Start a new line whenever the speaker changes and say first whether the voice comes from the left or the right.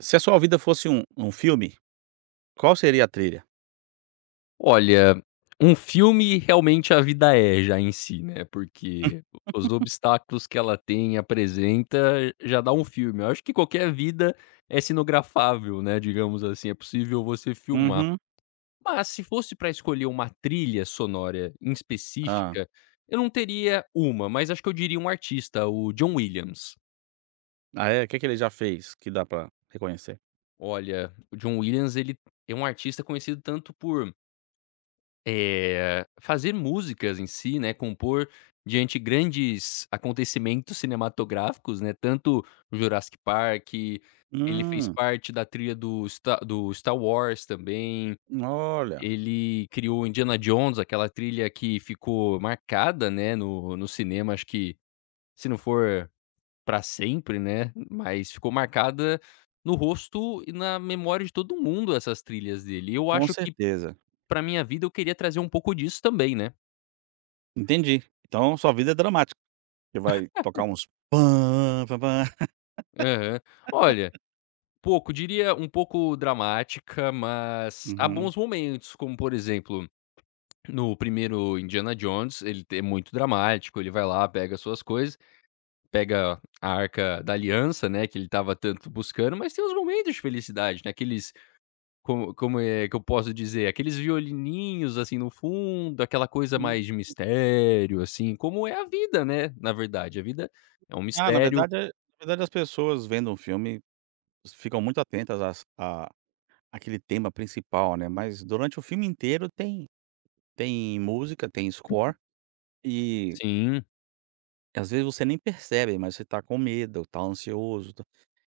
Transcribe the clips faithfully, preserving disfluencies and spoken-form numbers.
right: Se a sua vida fosse um um filme, qual seria a trilha?
left: Olha, um filme realmente a vida é já em si, né, porque os obstáculos que ela tem, e apresenta, já dá um filme. Eu acho que qualquer vida é cenografável, né, digamos assim, é possível você filmar.
right: Uhum.
left: Mas se fosse para escolher uma trilha sonora em
right: Hã.
left: específica, eu não teria uma, mas acho que eu diria um artista, o John Williams.
right: Ah, é? O que que ele já fez que dá pra reconhecer?
left: Olha, o John Williams ele é um artista conhecido tanto por Eh, fazer músicas em si, né, compor diante grandes acontecimentos cinematográficos, né, tanto o Jurassic Park, ele fez
right: Hum,
left: parte da trilha do Sta do Star Wars também,
right: olha,
left: ele criou Indiana Jones, aquela trilha que ficou marcada, né, no no cinema, acho que se não for para sempre, né, mas ficou marcada no rosto e na memória de todo mundo essas trilhas dele. E eu
right: com
left: acho que
right: certeza.
left: para minha vida eu queria trazer um pouco disso também, né.
right: Entendi. Então sua vida é dramática, você vai tocar uns pã pã pã.
left: Aham. Olha, pouco, diria um pouco dramática, mas há
right: Uhum.
left: bons momentos, como por exemplo, no primeiro Indiana Jones, ele é muito dramático, ele vai lá, pega suas coisas, pega a Arca da Aliança, né, que ele estava tanto buscando, mas tem uns momentos de felicidade, né, aqueles como como é que eu posso dizer, aqueles violininhos, assim, no fundo, aquela coisa
right: Hum.
left: mais de mistério, assim, como é a vida, né, na verdade, a vida é um
right: Ah, na
left: mistério.
right: verdade é, na verdade as pessoas vendo um filme ficam muito atentas às à àquele tema principal, né, mas durante o filme inteiro tem tem música, tem score e
left: Sim,
right: às vezes você nem percebe, mas você tá com medo, tá ansioso, tá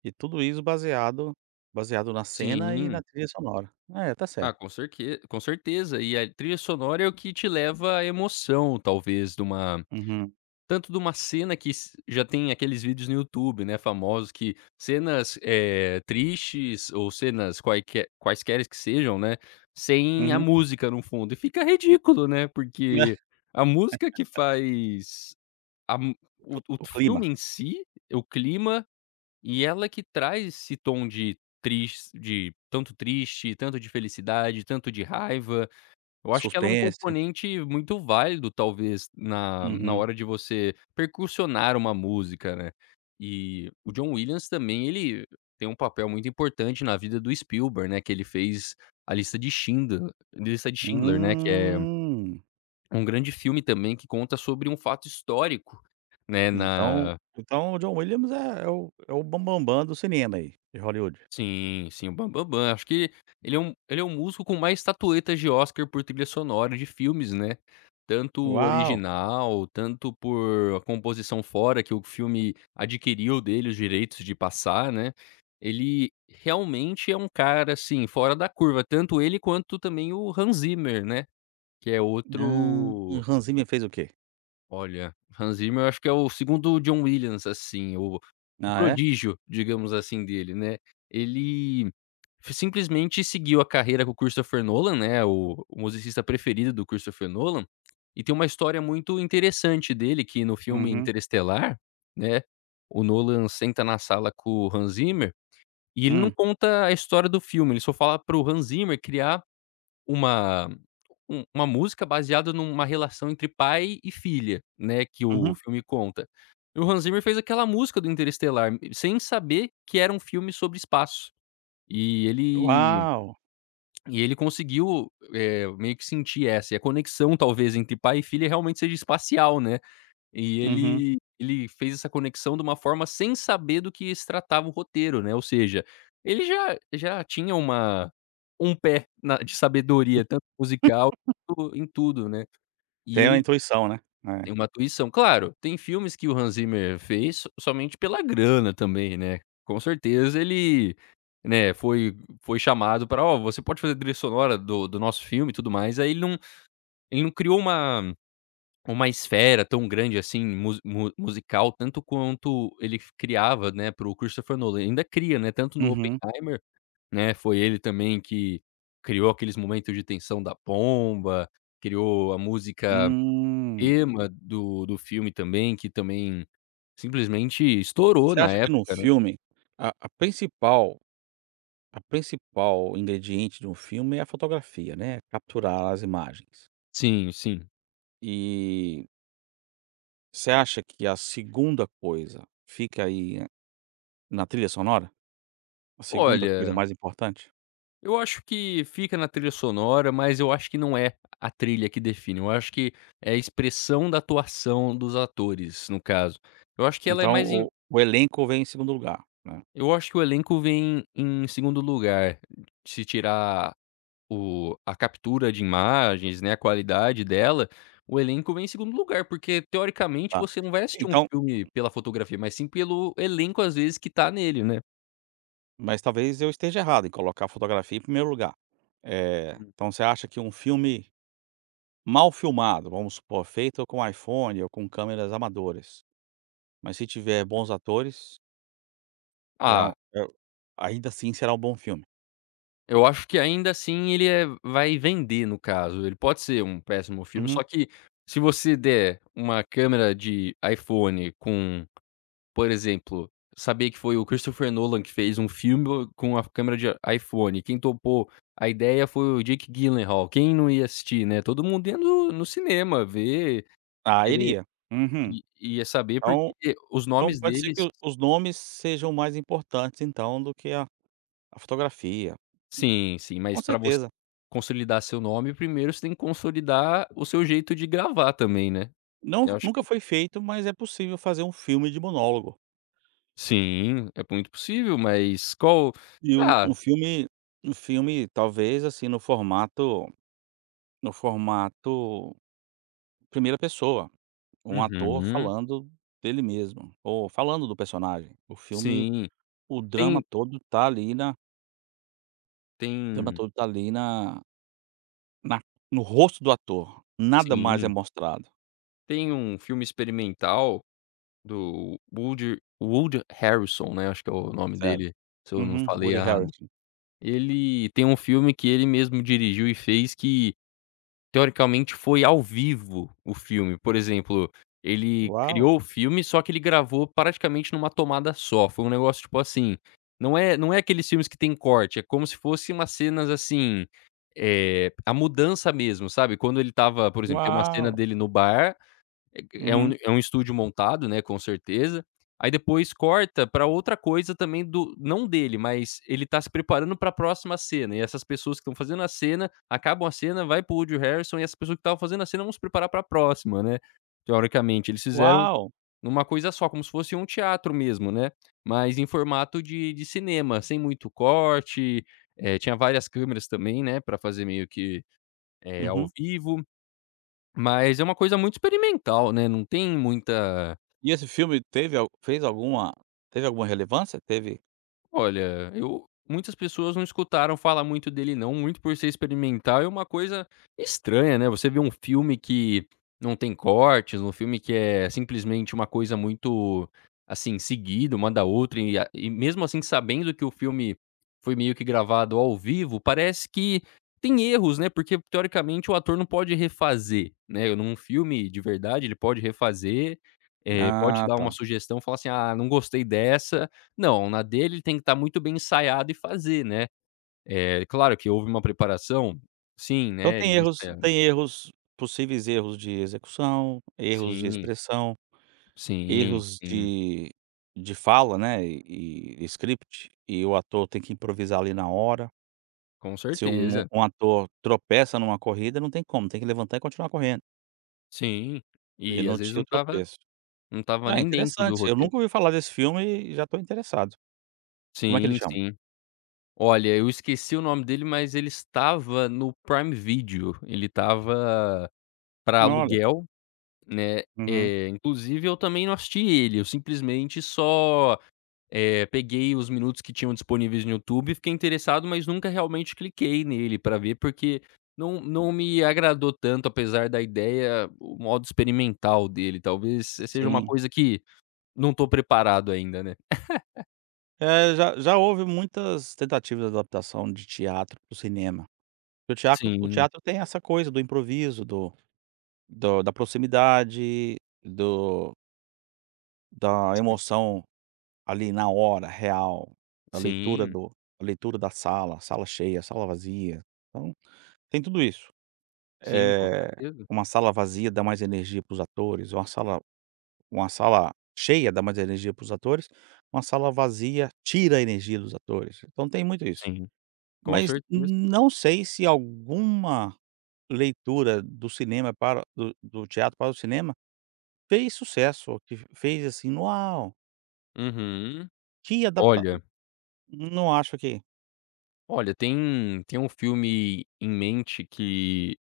right: e tudo isso baseado baseado na cena e
left: sim.
right: na trilha sonora. É, tá
left: Ah,
right: certo.
left: com cerque com certeza. E a trilha sonora é o que te leva à emoção, talvez, de uma
right: Uhum,
left: tanto de uma cena que s já tem aqueles vídeos no YouTube, né, famosos que cenas, eh, tristes ou cenas quaique quaisqueres que sejam, né, sem a
right: uhum.
left: música no fundo. E fica ridículo, né,
right: É.
left: porque a música que faz a mu o o
right: O clima,
left: filme em si, o clima e ela que traz esse tom de triste, de tanto triste, tanto de felicidade, tanto de raiva. Eu acho que ela é um
right: suspense.
left: componente muito válido, talvez, na na
right: Uhum.
left: hora de você percussionar uma música, né. E o John Williams também, ele tem um papel muito importante na vida do Spielberg, né, que ele fez A Lista de Schindler Lista de Schindler, né, que é
right: Hum.
left: um grande filme também que conta sobre um fato histórico, né.
right: Então então o John Williams é é o é o bam do cinema aí, de Hollywood.
left: Sim, sim, o Bam Bam Bam. Acho que ele é um ele é um músico com mais estatuetas de Oscar por trilha sonora de filmes, né. Tanto
right: Uau!
left: original, tanto por a composição fora que o filme adquiriu dele os direitos de passar, né. Ele realmente é um cara, assim, fora da curva, tanto ele quanto também o Hans Zimmer, né, que é
right: Hã,
left: outro.
right: Hans Zimmer fez o quê?
left: Olha, Hans Zimmer eu acho que é o segundo John Williams, assim, o o
right: Ah, é?
left: prodígio, digamos assim, dele, né. Ele f- simplesmente seguiu a carreira com o Christopher Nolan, né, o o musicista preferido do Christopher Nolan, e tem uma história muito interessante dele que no filme
right: Uhum.
left: Interestelar, né, o Nolan senta na sala com o Hans Zimmer, e ele não
right: Hum.
left: conta a história do filme, ele só fala para o Hans Zimmer criar uma um uma música baseada numa relação entre pai e filha, né, que o
right: Uhum.
left: filme conta. E o Hans Zimmer fez aquela música do Interestelar, m- sem saber que era um filme sobre espaço. E ele
right: Uau!
left: e ele conseguiu, eh, meio que sentir essa, e a conexão talvez entre pai e filha realmente seja espacial, né. E
right: Uhum.
left: ele ele fez essa conexão de uma forma sem saber do que se tratava o roteiro, né, ou seja, ele já já tinha uma um pé na de sabedoria, tanto musical, quanto em tudo, né. E
right: Tem a
left: ele
right: intuição, né. É.
left: tem uma atuação claro, tem filmes que o Hans Zimmer fez so- somente pela grana também, né, com certeza ele, né, foi foi chamado para "Ó, você pode fazer a trilha sonora do do nosso filme e tudo mais", aí ele não ele não criou uma uma esfera tão grande assim mu mu musical tanto quanto ele f criava, né, para o Christopher Nolan, ainda cria, né, tanto no
right: Uhum.
left: Oppenheimer, né, foi ele também que criou aqueles momentos de tensão da bomba, criou a música
right: Hum.
left: tema do do filme também, que também simplesmente estourou
right: Você
left: na
right: acha que num
left: época, né.
right: filme, a a principal, a principal ingrediente de um filme é a fotografia, né, capturar as imagens.
left: Sim, sim.
right: E você acha que a segunda coisa fica aí na trilha sonora? A segunda coisa
left: Olha,
right: mais importante?
left: eu acho que fica na trilha sonora, mas eu acho que não é a trilha que define, eu acho que é a expressão da atuação dos atores, no caso. Eu acho que ela é
right: Então
left: mais em
right: o o elenco vem em segundo lugar, né,
left: eu acho que o elenco vem em segundo lugar, se tirar o a captura de imagens, né, a qualidade dela, o elenco vem em segundo lugar, porque teoricamente
right: tá.
left: você não vai assistir um
right: Então
left: filme pela fotografia, mas sim pelo elenco às vezes que tá nele, né.
right: mas talvez eu esteja errado em colocar a fotografia em primeiro lugar. Eh, então você acha que um filme mal filmado, vamos supor, feito com iPhone ou com câmeras amadoras, mas se tiver bons atores, é um
left: Ah,
right: é, ainda assim será um bom filme.
left: eu acho que ainda assim ele é vai vender no caso, ele pode ser um péssimo filme,
right: Uhum.
left: só que se você der uma câmera de iPhone com. Por exemplo, sabia que foi o Christopher Nolan que fez um filme com a câmera de iPhone, quem topou a ideia foi o Jake Gyllenhaal, quem não ia assistir, né, todo mundo ia no no cinema ver,
right: Ah,
left: querer
right: iria. Uhum.
left: i ia saber porque
right: Então
left: os
right: então
left: nomes
right: pode ser que
left: deles
right: o os nomes sejam mais importantes então do que a a fotografia.
left: sim, sim, mas
right: Com
left: para você
right: certeza.
left: consolidar seu nome, primeiro você tem que consolidar o seu jeito de gravar também, né.
right: Não,
left: Eu acho
right: nunca
left: que
right: foi feito, mas é possível fazer um filme de monólogo.
left: sim, é muito possível, mas qual
right: E um
left: ah,
right: um filme, um filme talvez, assim, no formato, no formato primeira pessoa, um ator
left: uhum,
right: falando dele mesmo, ou falando do personagem. O filme,
left: sim,
right: o drama
left: tem
right: todo tá ali na
left: tem
right: dramaturgo tá ali na na no rosto do ator, nada mais é
left: sim.
right: mostrado,
left: Tem um filme experimental do Woody Woody Harrelson, né, acho que é o nome
right: sério.
left: dele, se eu não
right: Uhum,
left: falei
right: Woody
left: errado.
right: Harrelson.
left: Ele tem um filme que ele mesmo dirigiu e fez que, teoricamente, foi ao vivo o filme. Por exemplo, ele
right: Uau,
left: criou o filme, só que ele gravou praticamente numa tomada só, foi um negócio tipo assim, não é não é aqueles filmes que tem corte, é como se fosse umas cenas, assim, é a mudança mesmo, sabe. Quando ele estava por exemplo, tem uma cena
right: uau,
left: dele no bar é é um
right: uhum,
left: é um estúdio montado, né, com certeza. Aí depois corta pra outra coisa também do não dele, mas ele tá se preparando pra próxima cena, e essas pessoas que estão fazendo a cena, acabam a cena, vai pro Woody Harrison e essas pessoas que estavam fazendo a cena vão se preparar pra próxima, né, teoricamente. Eles fizeram
right: uau,
left: numa coisa só, como se fosse um teatro mesmo, né, mas em formato de de cinema, sem muito corte, eh, tinha várias câmeras também, né, pra fazer meio que, eh, ao
right: uhum.
left: vivo. Mas é uma coisa muito experimental, né, não tem muita.
right: E esse filme teve al, fez alguma, teve alguma relevância? Teve?
left: Olha, eu muitas pessoas não escutaram falar muito dele não, muito por ser experimental. É uma coisa estranha, né, você vê um filme que não tem cortes, um filme que é simplesmente uma coisa muito, assim, seguida uma da outra e a e mesmo assim sabendo que o filme foi meio que gravado ao vivo, parece que tem erros, né, porque teoricamente o ator não pode refazer, né, num filme de verdade ele pode refazer, eh, pode
right: Ah,
left: dar uma
right: tá.
left: sugestão, falar assim: "Ah, não gostei dessa", não, na dele ele tem que estar muito bem ensaiado e fazer, né. Eh, claro que houve uma preparação, sim,
right: Então
left: né,
right: tem
left: eles
right: erros,
left: esperam.
right: tem erros possíveis, erros de execução, erros de
left: Sim,
right: expressão,
left: sim,
right: erros
left: sim,
right: de de fala, né, e e script, e o ator tem que improvisar ali na hora.
left: com
right: Se um
left: certeza.
right: um ator tropeça numa corrida, não tem como, tem que levantar e continuar correndo.
left: Sim,
right: Ele
left: e às
right: não
left: vezes
right: tinha
left: não
right: o
left: estava
right: tropeço.
left: não estava
right: Ah,
left: nem dentro do
right: interessante, eu
left: roteiro.
right: nunca ouvi falar desse filme e já estou interessado. Como é que ele
left: Sim,
right: chama?
left: sim. Olha, eu esqueci o nome dele, mas ele estava no Prime Video, ele estava pra
right: Olha.
left: aluguel, né,
right: Uhum.
left: eh, inclusive eu também não assisti ele, eu simplesmente só Eh, peguei os minutos que tinham disponíveis no YouTube, fiquei interessado, mas nunca realmente cliquei nele para ver, porque não não me agradou tanto, apesar da ideia, o modo experimental dele. Talvez se seja uma
right: Sim.
left: coisa que não estou preparado ainda, né.
right: É, já já houve muitas tentativas de adaptação de teatro para o cinema. O teatro o
left: Sim,
right: teatro tem essa coisa do improviso, do, do, da proximidade, do, da
left: sim.
right: emoção ali na hora, real, a leitura
left: Sim,
right: do, a leitura da sala, sala cheia, sala vazia, então tem tudo isso.
left: sim, com
right: Eh,
left: certeza.
right: uma sala vazia dá mais energia para os atores, uma sala, uma sala cheia dá mais energia para os atores, uma sala vazia tira a energia dos atores, então tem muito isso.
left: Sim, com
right: Mas
left: certeza.
right: não sei se alguma leitura do cinema para do do teatro para o cinema fez sucesso, que fez assim: "Uau,
left: Uhum.
right: que adapta".
left: Olha
right: Não acho que
left: olha, tem tem um filme em mente que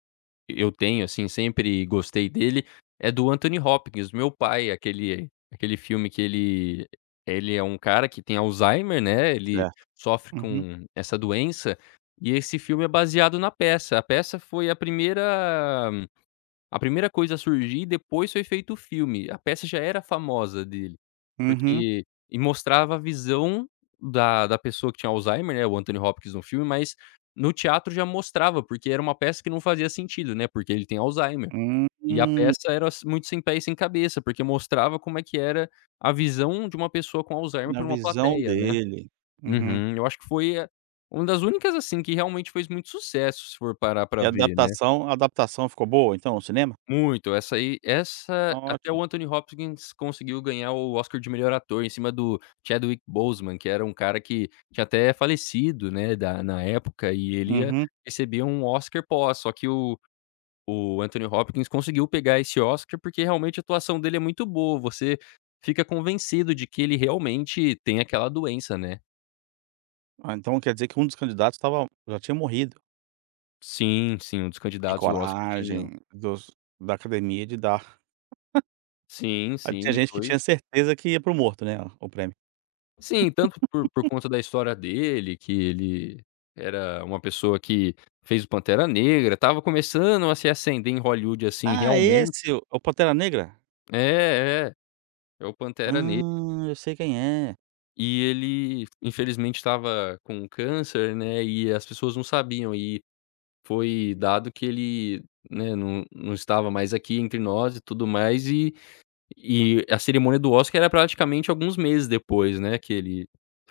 left: eu tenho, assim, sempre gostei dele, é do Anthony Hopkins, meu pai, aquele aquele filme que ele ele é um cara que tem Alzheimer, né, ele
right: é.
left: sofre
right: Uhum,
left: com essa doença, e esse filme é baseado na peça. A peça foi a primeira a primeira coisa a surgir e depois foi feito o filme, a peça já era famosa dele,
right: uhum.
left: porque e mostrava a visão da da pessoa que tinha Alzheimer, né, o Anthony Hopkins no filme, mas no teatro já mostrava, porque era uma peça que não fazia sentido, né, porque ele tem Alzheimer. E a
right: Hum,
left: peça era s muito sem pé e sem cabeça, porque mostrava como é que era a visão de uma pessoa com Alzheimer
right: na
left: para uma
right: visão
left: plateia, né.
right: dele. Uhum.
left: Uhum. Eu acho que foi a uma das únicas, assim, que realmente fez muito sucesso, se for parar pra
right: E a
left: ver, né.
right: adaptação a adaptação ficou boa então, o cinema?
left: Muito, essa aí
right: Ah,
left: essa até
right: ótimo.
left: o Anthony Hopkins conseguiu ganhar o Oscar de melhor ator em cima do Chadwick Boseman, que era um cara que tinha até falecido, né, da na época e ele ia
right: Uhum.
left: receber um Oscar pós, só que o o Anthony Hopkins conseguiu pegar esse Oscar, porque realmente a atuação dele é muito boa, você fica convencido de que ele realmente tem aquela doença, né.
right: Ah, então quer dizer que um dos candidatos estava, já tinha morrido.
left: Sim, sim, um dos
right: Que
left: candidatos do Oscar tinha.
right: coragem dos, da academia de dar,
left: Sim,
right: ah, tinha
left: sim,
right: gente que
left: foi.
right: tinha certeza que ia pro morto, né, o o prêmio.
left: Sim, tanto por por conta da história dele, que ele era uma pessoa que fez o Pantera Negra, estava começando a se acender em Hollywood, assim,
right: "Ah,
left: realmente.
right: esse o o Pantera Negra?
left: É, é, é o Pantera Negra.
right: Hum, eu sei quem é.
left: E ele infelizmente estava com câncer, né, e as pessoas não sabiam, e foi dado que ele, né, não não estava mais aqui entre nós e tudo mais, e e a cerimônia do Oscar era praticamente alguns meses depois, né, que ele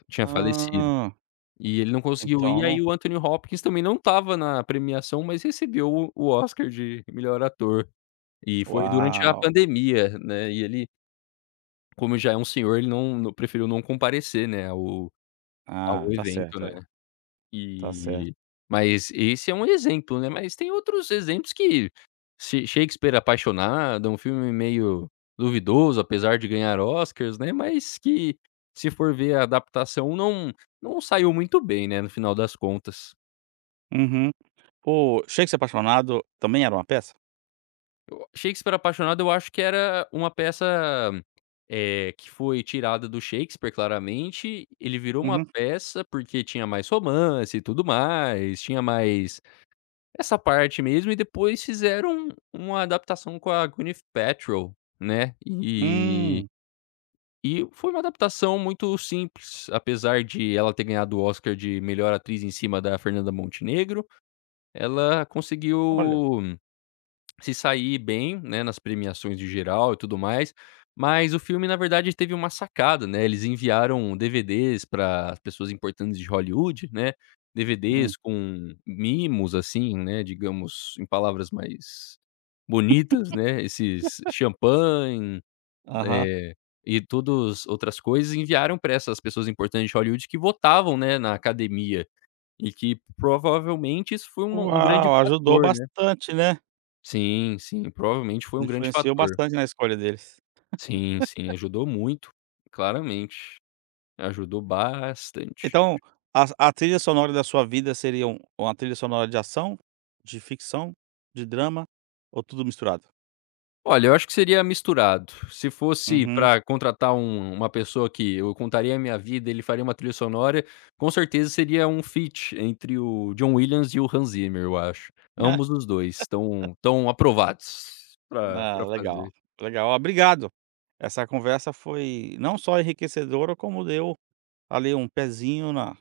left: tinha falecido.
right: Ah,
left: E ele não conseguiu
right: então
left: ir, aí
right: não,
left: o Anthony Hopkins também não estava na premiação, mas recebeu o o Oscar de melhor ator. E foi durante a
right: uau.
left: pandemia, né, e ele, como já é um senhor, ele não não preferiu não comparecer, né, ao
right: Ah,
left: ao
right: tá
left: evento,
right: certo,
left: né.
right: é, tá
left: E
right: certo.
left: mas esse é um exemplo, né, mas tem outros exemplos que She Shakespeare Apaixonada, um filme meio duvidoso, apesar de ganhar Oscars, né, mas que se for ver a adaptação não não saiu muito bem, né, no final das contas.
right: Uhum. O Shakespeare Apaixonado também era uma peça?
left: O Shakespeare Apaixonado eu acho que era uma peça, eh, que foi tirada do Shakespeare claramente, ele virou uma
right: Uhum.
left: peça, porque tinha mais romance e tudo mais, tinha mais essa parte mesmo, e depois fizeram uma adaptação com a Gwyneth Paltrow, né, e
right: Hum,
left: e foi uma adaptação muito simples, apesar de ela ter ganhado o Oscar de melhor atriz em cima da Fernanda Montenegro, ela
right: olha.
left: conseguiu se sair bem, né, nas premiações de geral e tudo mais, mas o filme na verdade teve uma sacada, né, eles enviaram D V Ds para as pessoas importantes de Hollywood, né,
right: Hum.
left: D V Ds com mimos, assim, né, digamos em palavras mais bonitas, né, esses champanhe,
right: Aham.
left: eh, e todos outras coisas, enviaram para essas pessoas importantes de Hollywood que votavam, né, na academia, e que provavelmente isso foi uma um grande
right: Uau, ajudou
left: fator, né.
right: bastante, né.
left: Sim, sim, provavelmente foi um grande
right: Influenciou
left: fator.
right: bastante na escolha deles.
left: Sim, sim, ajudou muito, claramente, ajudou bastante.
right: Então, as a trilha sonora da sua vida seriam uma trilha sonora de ação, de ficção, de drama ou tudo misturado?
left: Olha, eu acho que seria misturado. Se fosse
right: Uhum.
left: pra contratar um uma pessoa que eu contaria a minha vida, ele faria uma trilha sonora, com certeza seria um feat entre o John Williams e o Hans Zimmer, eu acho.
right: É.
left: Ambos os dois estão estão aprovados pra
right: Ah,
left: pra
right: legal,
left: fazer.
right: legal. Obrigado. Essa conversa foi não só enriquecedora, como deu ali um pezinho na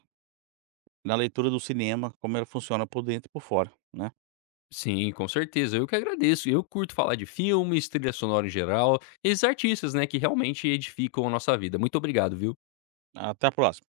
right: na leitura do cinema, como ele funciona por dentro e por fora, né.
left: Sim, com certeza. Eu que agradeço. Eu curto falar de filmes, trilha sonora em geral, esses artistas, né, que realmente edificam a nossa vida. Muito obrigado, viu?
right: Até a próxima.